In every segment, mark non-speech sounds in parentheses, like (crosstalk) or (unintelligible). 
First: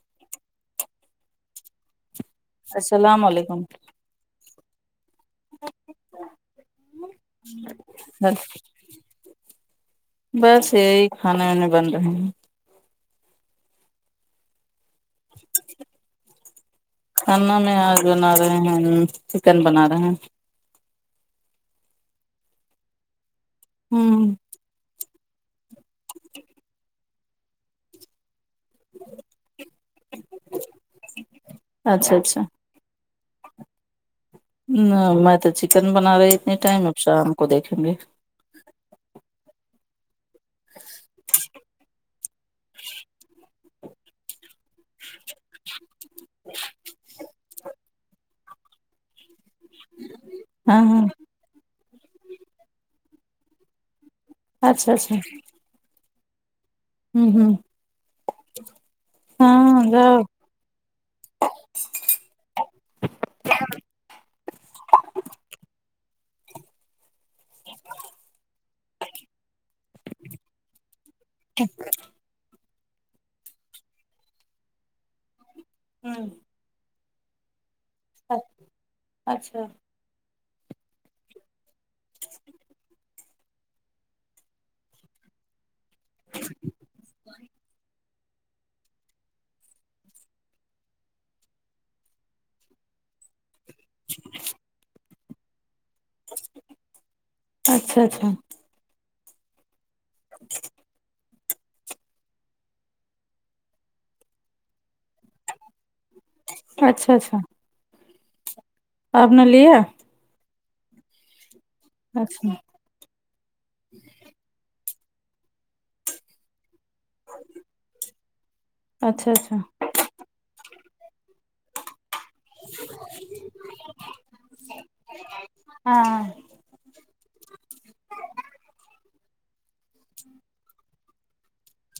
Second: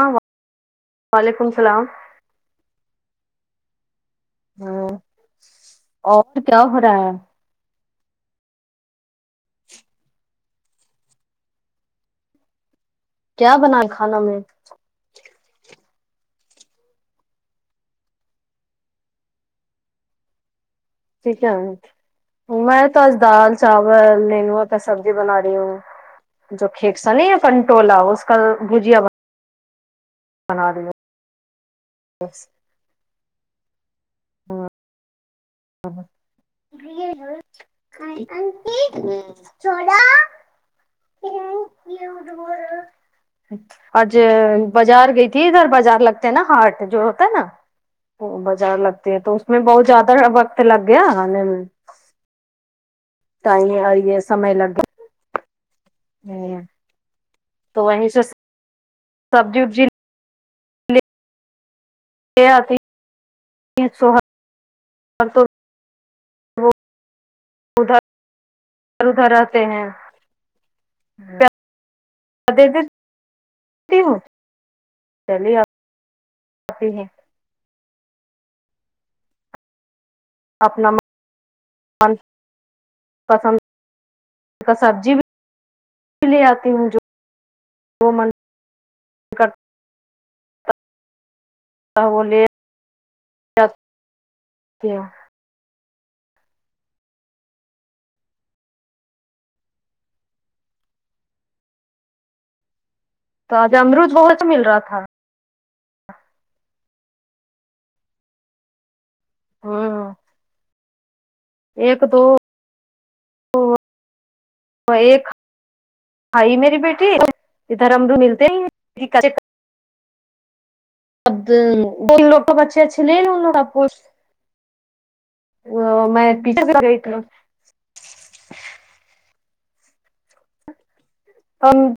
ہاں وعلیکم السلام السلام علیکم ہاں اور کیا ہو رہا ہے ہاں بس یہی کھانے وانے بن رہے ہیں کیا بنا ہے کھانا میں کانا میں آج بنا رہے ہیں چکن بنا رہے ہیں ٹھیک ہے ن میں تو آج دال چاول ہ نینو ا سبزی بنا رہی ہوں جو کھییکسان یا فنٹولا اس کا بھجیا بن بنااد اچھا اچھا نہ میں تو چکن بنا رہی اتنی ٹائم اب شام کو دیکھیں گے چھلاا آج بازار گئی تھی ادھر بازار لگتے ہیں نا ہاٹ جو ہوتا ہے نا وہ بازار لگتے ہے تو میں بہت زیاد وقت ہاں لگ ہاں گ میں تو اور یہ سمے لگ اچھا اچھا گا ہوں ہوں تو وہیں سے (inaudible) سبزی وبزی ہاں کیا آتی سو ادھر ادھر ادھر رہتے ہیں چک د د ہوں چلیے آپ ہوں ای ہے اچ اچھا اپنا پسند سبزی بھی اس لیے آتی ہوں جو وہ م ا بلیے اچھا اچھا (inaudible) تو آج امرود بہت مل رہا تھا اچھا اچھا آپ نے لیا ہوں ایک دو اچھا ایک ہئی میری بیٹی ادھر امرو ملتے ہی اچھا اچھا اب لوگ بچے اچھے لے ل ان لوگب (inaudible) ا میں پیچھ گئی ا (unintelligible)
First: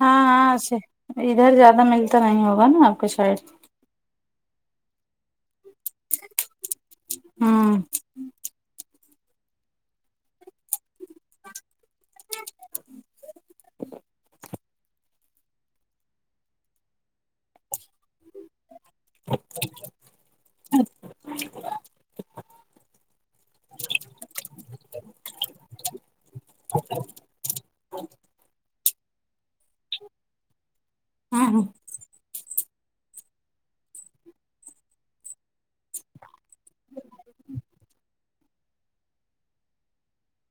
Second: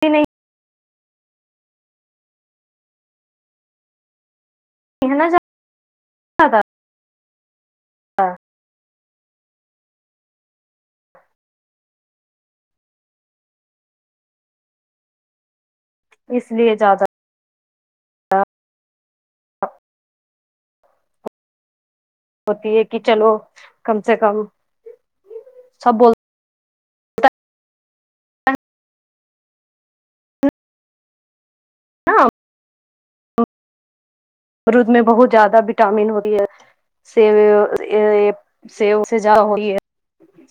ہاں نہیں ہاںے ادھر زیادہ ملتا نہیں ہوگا نا آپ کو شاید کہا ج ہاں ہاں ج اس لیے زیادہ اچ ہوتی ہے کہ چلو کم سے کم سب بول ھم ہاں ہاں ہاں برود میں بہت زیادہ وٹامن ہوی ہے سی سی سجا ہوئی ہے جیی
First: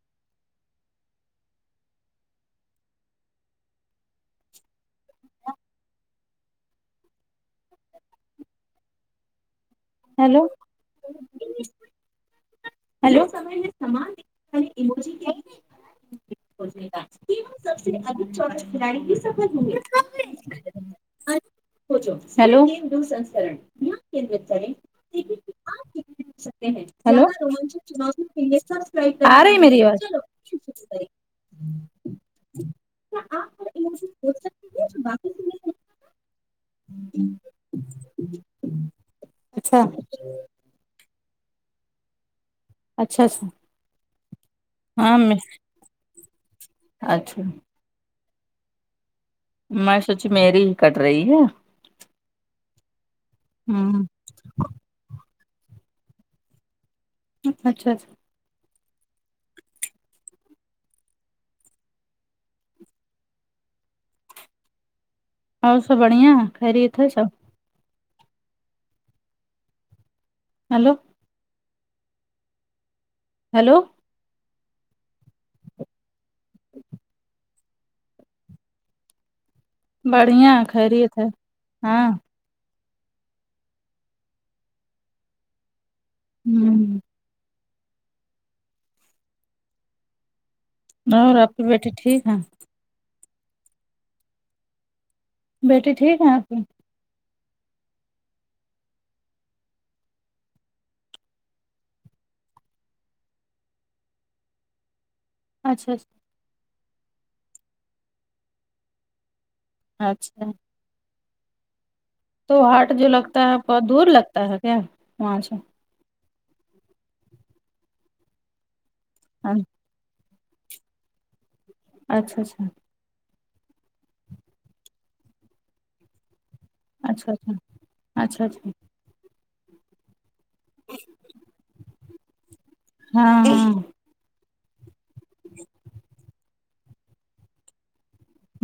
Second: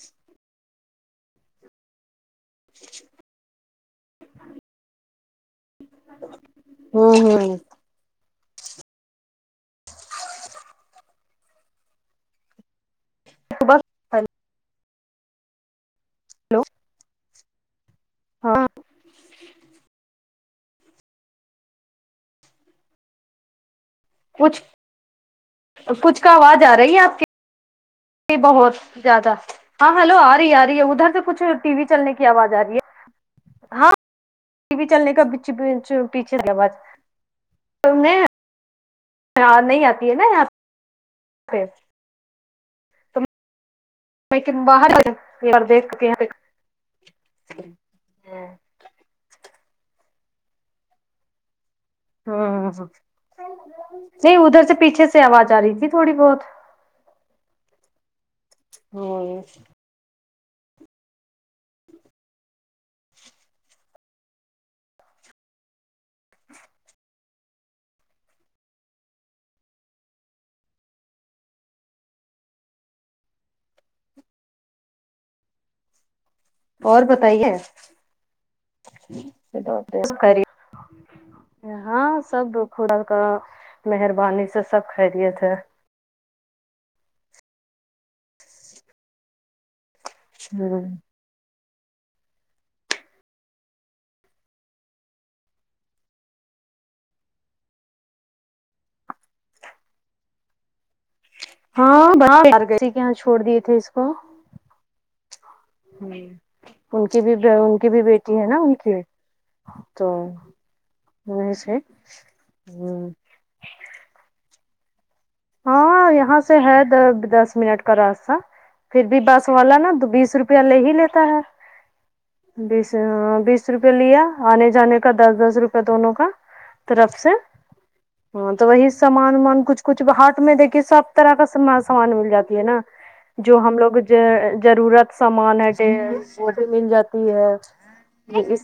اچھ ہوں ہوں ہیلو ہلو سمے میں سامان ہلو ایموجی کیا سب سے ادھک چ ہاں کھلاڑی بھی سفر ہ گے س سسکر کیا کچھ کریں آپ سکتے ہیں ہلو یہ بہت زیادہ ہاں ہلو آ رہی ہے آ رہی ہے ادھر سے کچھ ٹی وی چلنے کی آواز آ رہی ہے ہاں ٹی وی چلنے کا پیچھے تھا میںاں اچھا نہیں آتی ہے نا یہاں اچھاچھا میںیک باہرار دھ کے پ اچھا میں سوچی میری ہی کٹ رہی ہے ہاں ہ ہ ہوں نہیں ادھر سے پیچھے سے آواز آ رہی تھی تھوڑی بہت اچھا اچھا ہوں ہو سب بڑھیا خرییت سب ہیلو ہیلو اور بتائیے بڑھیا خیریت ہے ہاں سب ر خودل کا مہربانی سے سب کرییے تھے ہوں ہاں ہ راپل بیٹے ٹھیک ہے بیٹی ٹھیک ہے آپ کی ہاں بڑسی کے یہاں چھوڑ دیے تھے اس کو اچھا اچھا ہ ان کی بھی ان کی بھی بیٹی ہے نا ان کی تو اچھا وس تو ہارٹ جو لگتا ہے بہت دور لگتا ہے کیا وہاں سے ہاں یہاں سے ہے دس منٹ کا راستہ پھر بھی بس والا نا دو بیس روپ روپیہ لے ہی لیتا ہے اچھا اچھا بیس چ بیس روپئے لیا آنے جانے کا دس دس روپے دونوں کا طرف سے اچھا اچھا اچھا ہاں تو اچھا وہی سامان ومان کچھ کچھ باہر دیکھیے سب طرح کا س سامان مل جاتی ہے نا ہاں جو ہاں ہم لوگ جو ضرورت سامان ہے وہ بھی مل جاتی ہے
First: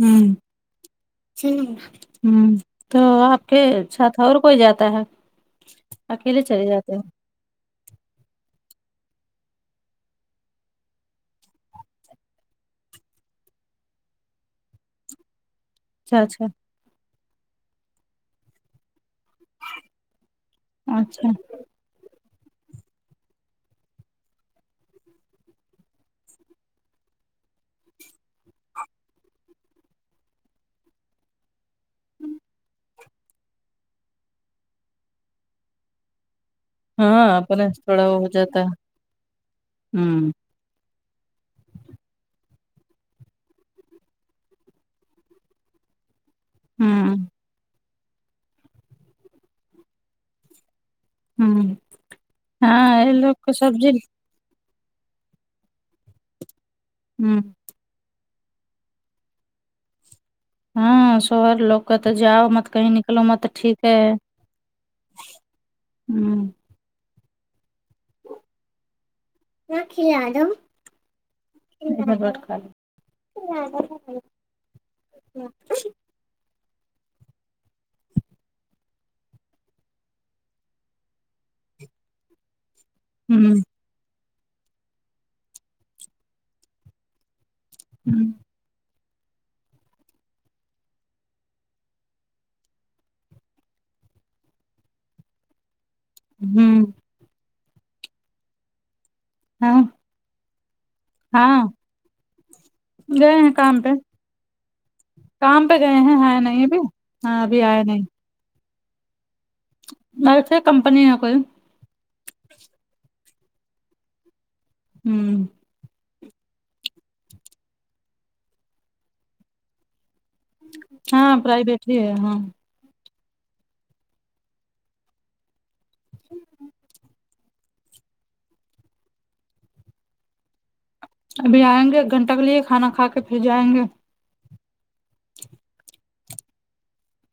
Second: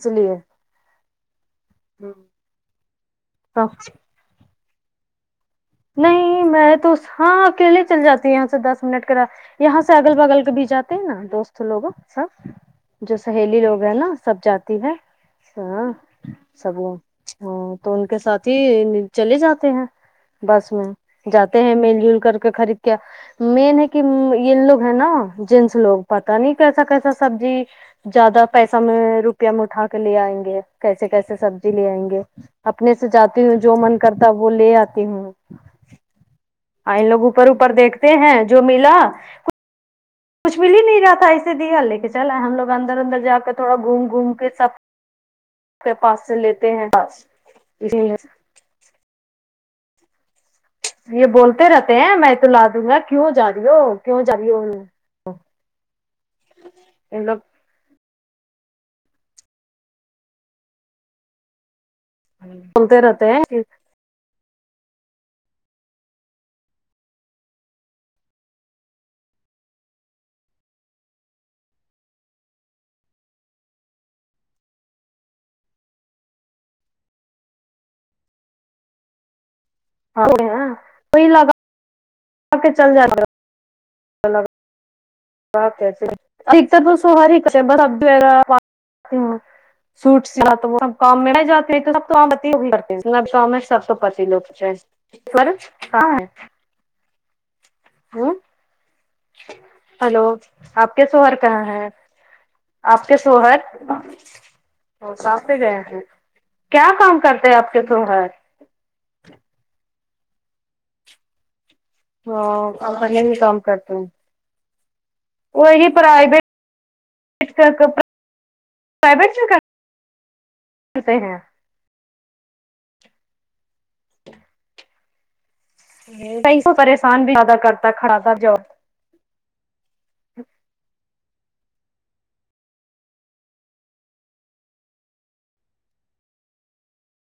ہ لیے ہ تو آپ کے سات اور کوئی جاتا ہے اکیلے نہیں چلے میں تو جاتے ہیں ہاں اکیلے چل جاتی ہ دس منٹ کرا یہاں سے اگل بغل کے بھی جاتے ہیں نا دوست لوگ سب جو سہیلی لوگ ہیں نا سب جاتی ہے ہاں اچھا اچھا سب وہ ہاں تو ان کے ساتھ ہی چلے جاتے ہیں بس میں اچھا جاتے ہیں مل جل کر کے خرید کے مین ہے کہ یہ لوگ ہے نا جینس لوگ پتا نہیں کیسا کیسا سبزی زیادہ پیسہ میں روپیہ میں اٹا کے لے آئیں گے کیسے کیسے سبزی لے آئیں گے اپنے سے جاتی ہوں جو من کرتا وہ لے آتی ہوں ہاں ان لوگ اوپر اپنا اوپر تھوڑا دیکھتے وہ ہو ہیں جاتا جو ہے ملا کچھ ہوں کچھ مل ہی نہیں رہا تھا ایسے دیا لے کے چل ہم لوگ اندر اندر جا کر تھوڑا گھوم گھوم کے سب کے پاس سے لیتے ہیں ہوں یہ بولتے ہوں رہتے ہیں میں تو لا دوں گا ہاں یہ کیوں لوگ جا کو رہی سبزی ہو کیوں جب ہوں ہاں شوہر لوگ کا جاؤ مت کہیں بولتے نکلو رہتے مت ہیں ٹھ ہے ہوں کیا (inaudible) (inaudible) (inaudible) آ کے چل جائے گا ہوں (inaudible) (inaudible) سوٹ تو وہ سب کام میں جاتے تو سب تو کر کام میں سب تو پتی لوگ (inaudible) ہوں ہاں ہیلو آپ کے شوہر ہاں کہاں ہے آپ کے گئے ہیں شوہر کام پہ وہ کام پہ گئے ہیں گیا ہیں ہے نہیں ابھی کیا کام ہاں کرتے ابھی آپ کے آئے نہیں شوہر اسے کمپنی ہے کوئی (inaudible) پرویٹ ہوں پرویٹ میں کرتے ہاں ہیں پرائیویٹ ہی ہے ہاں پریشان بھی زیادہ کرتا کھڑا تھا جواب ابھی آئیں گے ایک گھنٹہ کے لیے کھانا کھا کے پھر جائیں گے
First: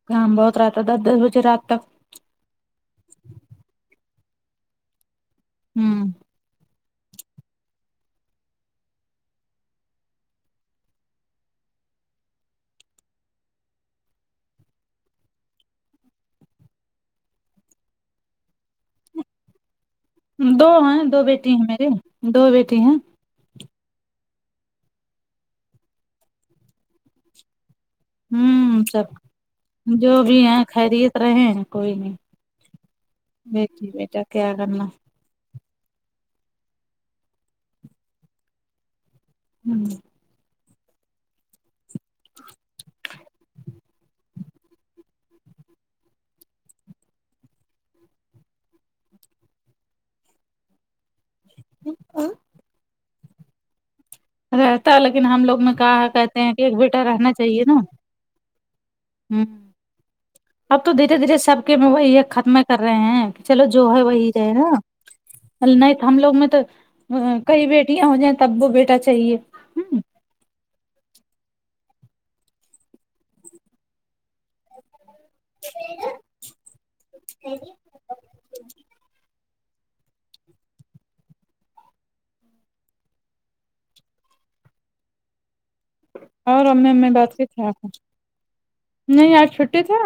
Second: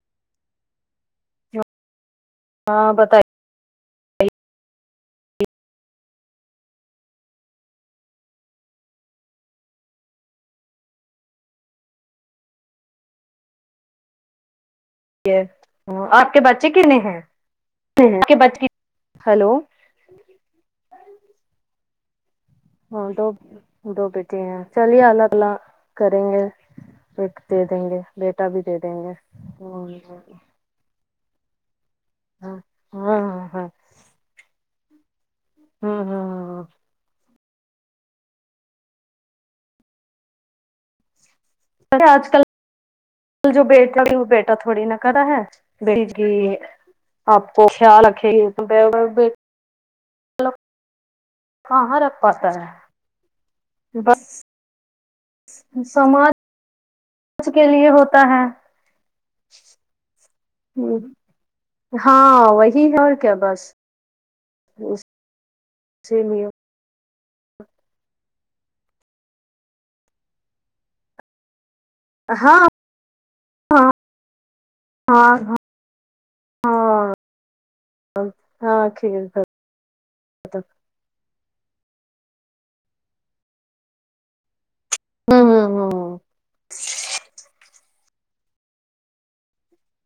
کام بہت رہتا ہے دس دس بجے رات تک ہاں بتائی ہوں آپ کے بچے کتنے ہیں آپ کے بچے کی ہیلو دو ہیں دو بیٹی ہیں میرری دو بیٹی ہیں دو بیٹے ہیں چلی اگلا کریں گے (inaudible) دے ہوں دیں سب گے جو بھی ہیں خرییت رہے ہیں کوئی نہیں ہاں ہاں ہاں ہاں بیٹی بیٹا کیا کرنا ہاں ہاں ہوں (unintelligible) ویسے آج کل کل جو بیٹا ہو وہ بیٹا تھوڑی نا کرا ہے بیٹی آپ کو خیال رکھے گی وہ کہاں رکھ پاتا ہے بس رہتا ہے لیکن ہم لوگ نے کہاں کہتے سماج ہیں ایک بیٹا رہنا چاہیے کے نا لیے ہوتا ہے اب تو دھیرے دھیرے سب کے وہ یہ ہاں ختم کر وہی رہے ہے اور ہیں کیا کہ چلو بس جو ہے وہی رہے نا نہیں تو ہم اسی لوگ لیے میں تو کئی بیٹیاں ہو جائیں تب وہ بیٹا چاہیے ہاں ہاں ہاں ہاں ہاں ہاں کھ (inaudible) ہوں اور امی امی بات کی تھی آپ نہیں یار چھٹی تھا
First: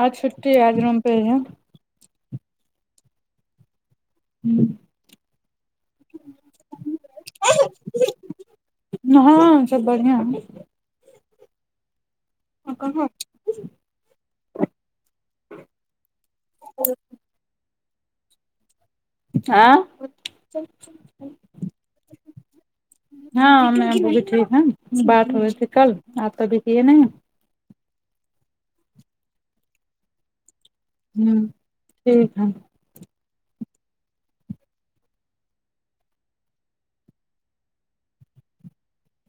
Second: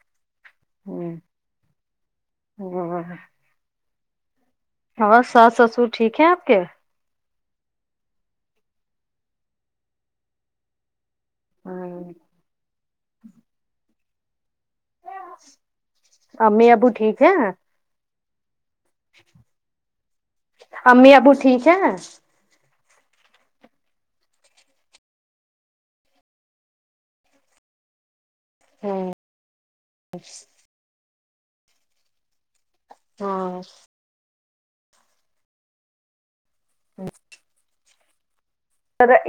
آج چھٹی ہے آج روم پہ ہ (unintelligible) ہوں (inaudible) ہاں ساس سسور ٹھیک ہے آپ کے ہاں سب بڑھیا ہے ہاں (inaudible) ا کہ ہاں (unintelligible) امی ابو ٹھیک ہے آاں (unintelligible) امی ابو ٹھیک ہے ہاں میں اب بھی ٹھیک بات ہو رہی تھی کل آپ ابھی کیے نہیں ہاں (unintelligible) ہوں ٹھیک ہے (unintelligible) ہاں اچ (inaudible)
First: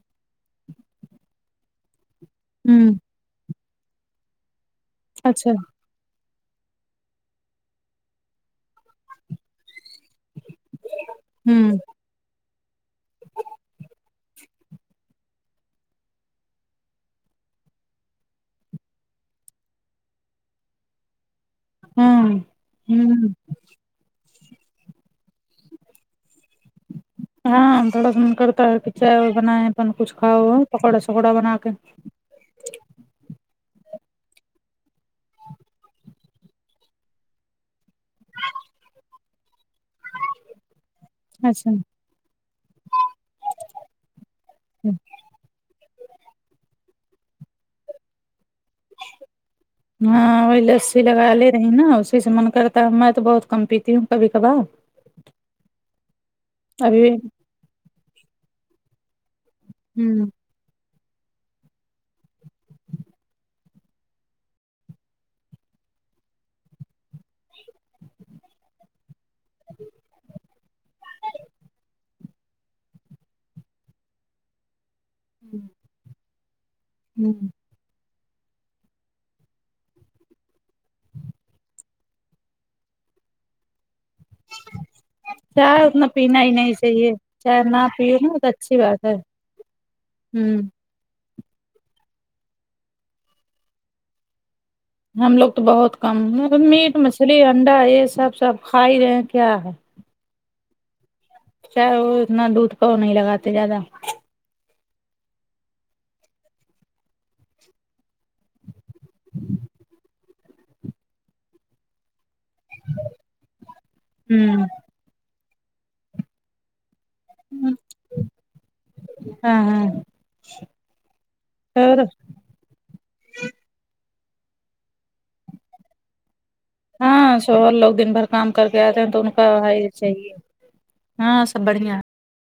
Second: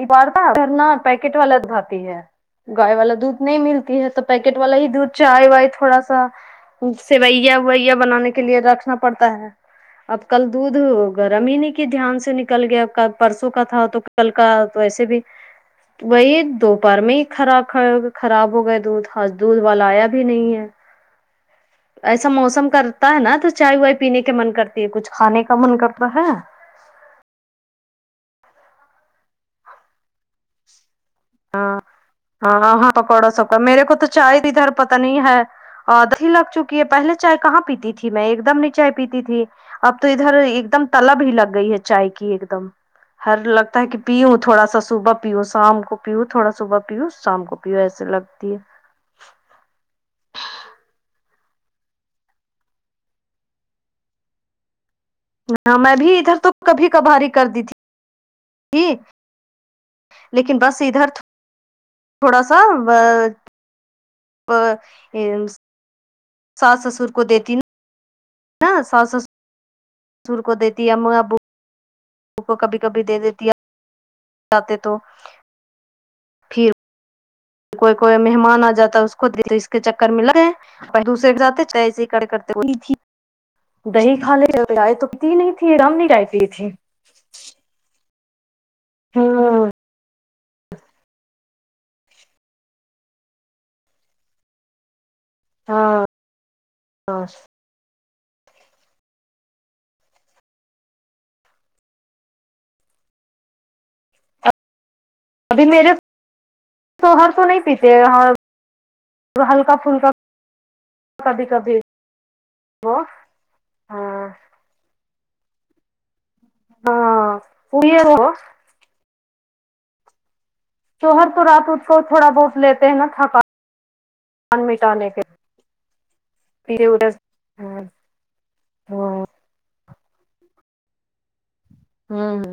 بار ادھر ن پیکٹ والا دھاتی ہے ہمم گائے والا دودھ نہیں ملتی ہے تو (unintelligible) (inaudible) پیکٹ والا ہی دودھ چائے اچھا وائے تھوڑا سا سیویا وویا بنانے کے لیے رکھنا پڑتا ہے اب کل دودھ ہمم گرمینی کی دھیان سے نکل گیا ک پرسوں کا تھا تو کل کا تو ایسے بھی وہی دوپہر میں ہی خراب خراب ہو گئے دودھ آج دودھ والا آیا بھی نہیں ہے (inaudible) ایسا ہمم موسم کرتا ہے ہمم نا تو چائے وائے پینے کے من کرتی ہے کچھ کھانے کا من کرتا ہے ہاں تھوڑا سا من کرتا ہے کہ چائے وائے بنائےیں اپ کچھ کاؤ پکوڑا سکوڑا بنا کے ہاں ہاں پکوڑا سب کا میرے کو تو چائے ادھر پت نہیں ہے اوری لگ چکی ہے پہلے چائے کہاں پیتی تھی میں ایک دم نہیں چائے پیتی تھی (unintelligible) اب تو ادھر ایک دم تلب ہی لگ اچھا گئی ہے چائے کی ایک دم ہر لگتا ہے کہ پی ہ تھوڑا سا صوبح (unintelligible) پیو شام کو پیؤ تھوڑا صبح پیو شام کو پیو ایسے لگتی ہے (inaudible) ہاں وہی لسی لگا لے رہی نا اسی سے من کرتا ہے میں تو بہت کم پیتی ہوں کبھی کبار میں بھی ادھر تو کبھی ابھی کبھاری کر دی تھی ج (unintelligible) ہوں (inaudible) لیکن بس ادھر تھوڑا سا ا ا (unintelligible) ساس سسر کو دیتی ناا ساس سسر س سسر کو دیتی اب (unintelligible) کو کبھی کبھی دے دیتی ج تو (unintelligible) ہ پھر ہوں (inaudible) کوئی کوئی مہمان آ جاتا ہے اس کو اس کے چکر ملا ہے پ دوسرے جاتے تو ای ک کرتے (unintelligible) دہی کھا لے رائے تو تی نہیں تھی رام نہیں رائے پی تھی چیے چاہ نہ پیو نا تو اچھی بات ہے ہوں ہوں ہم لوگ تو بہت ہاں کم میٹ مچھلی انڈا یہ سب سب کھا ہی رہے ہیں کیا ہے چاہے وہ اتنا دودھ پاؤ نہیں لگاتے زیادہ ابھی میرے شوہر تو نہیں پیتے ہلکا پھلکا کبھی کبھی وہ ہاں ہوں (unintelligible) ہاں ہاں تو ہر تو رات اس کو اور تھوڑا بہت لیتے ہیں نا تھکان مٹانے کے پیتے وتے ہاں سو لوگ دن بھر کام کر کے آتے ہیں تو ہوں ان کو ائی چاہیے ہاں سب بڑھیا ہاں ہاں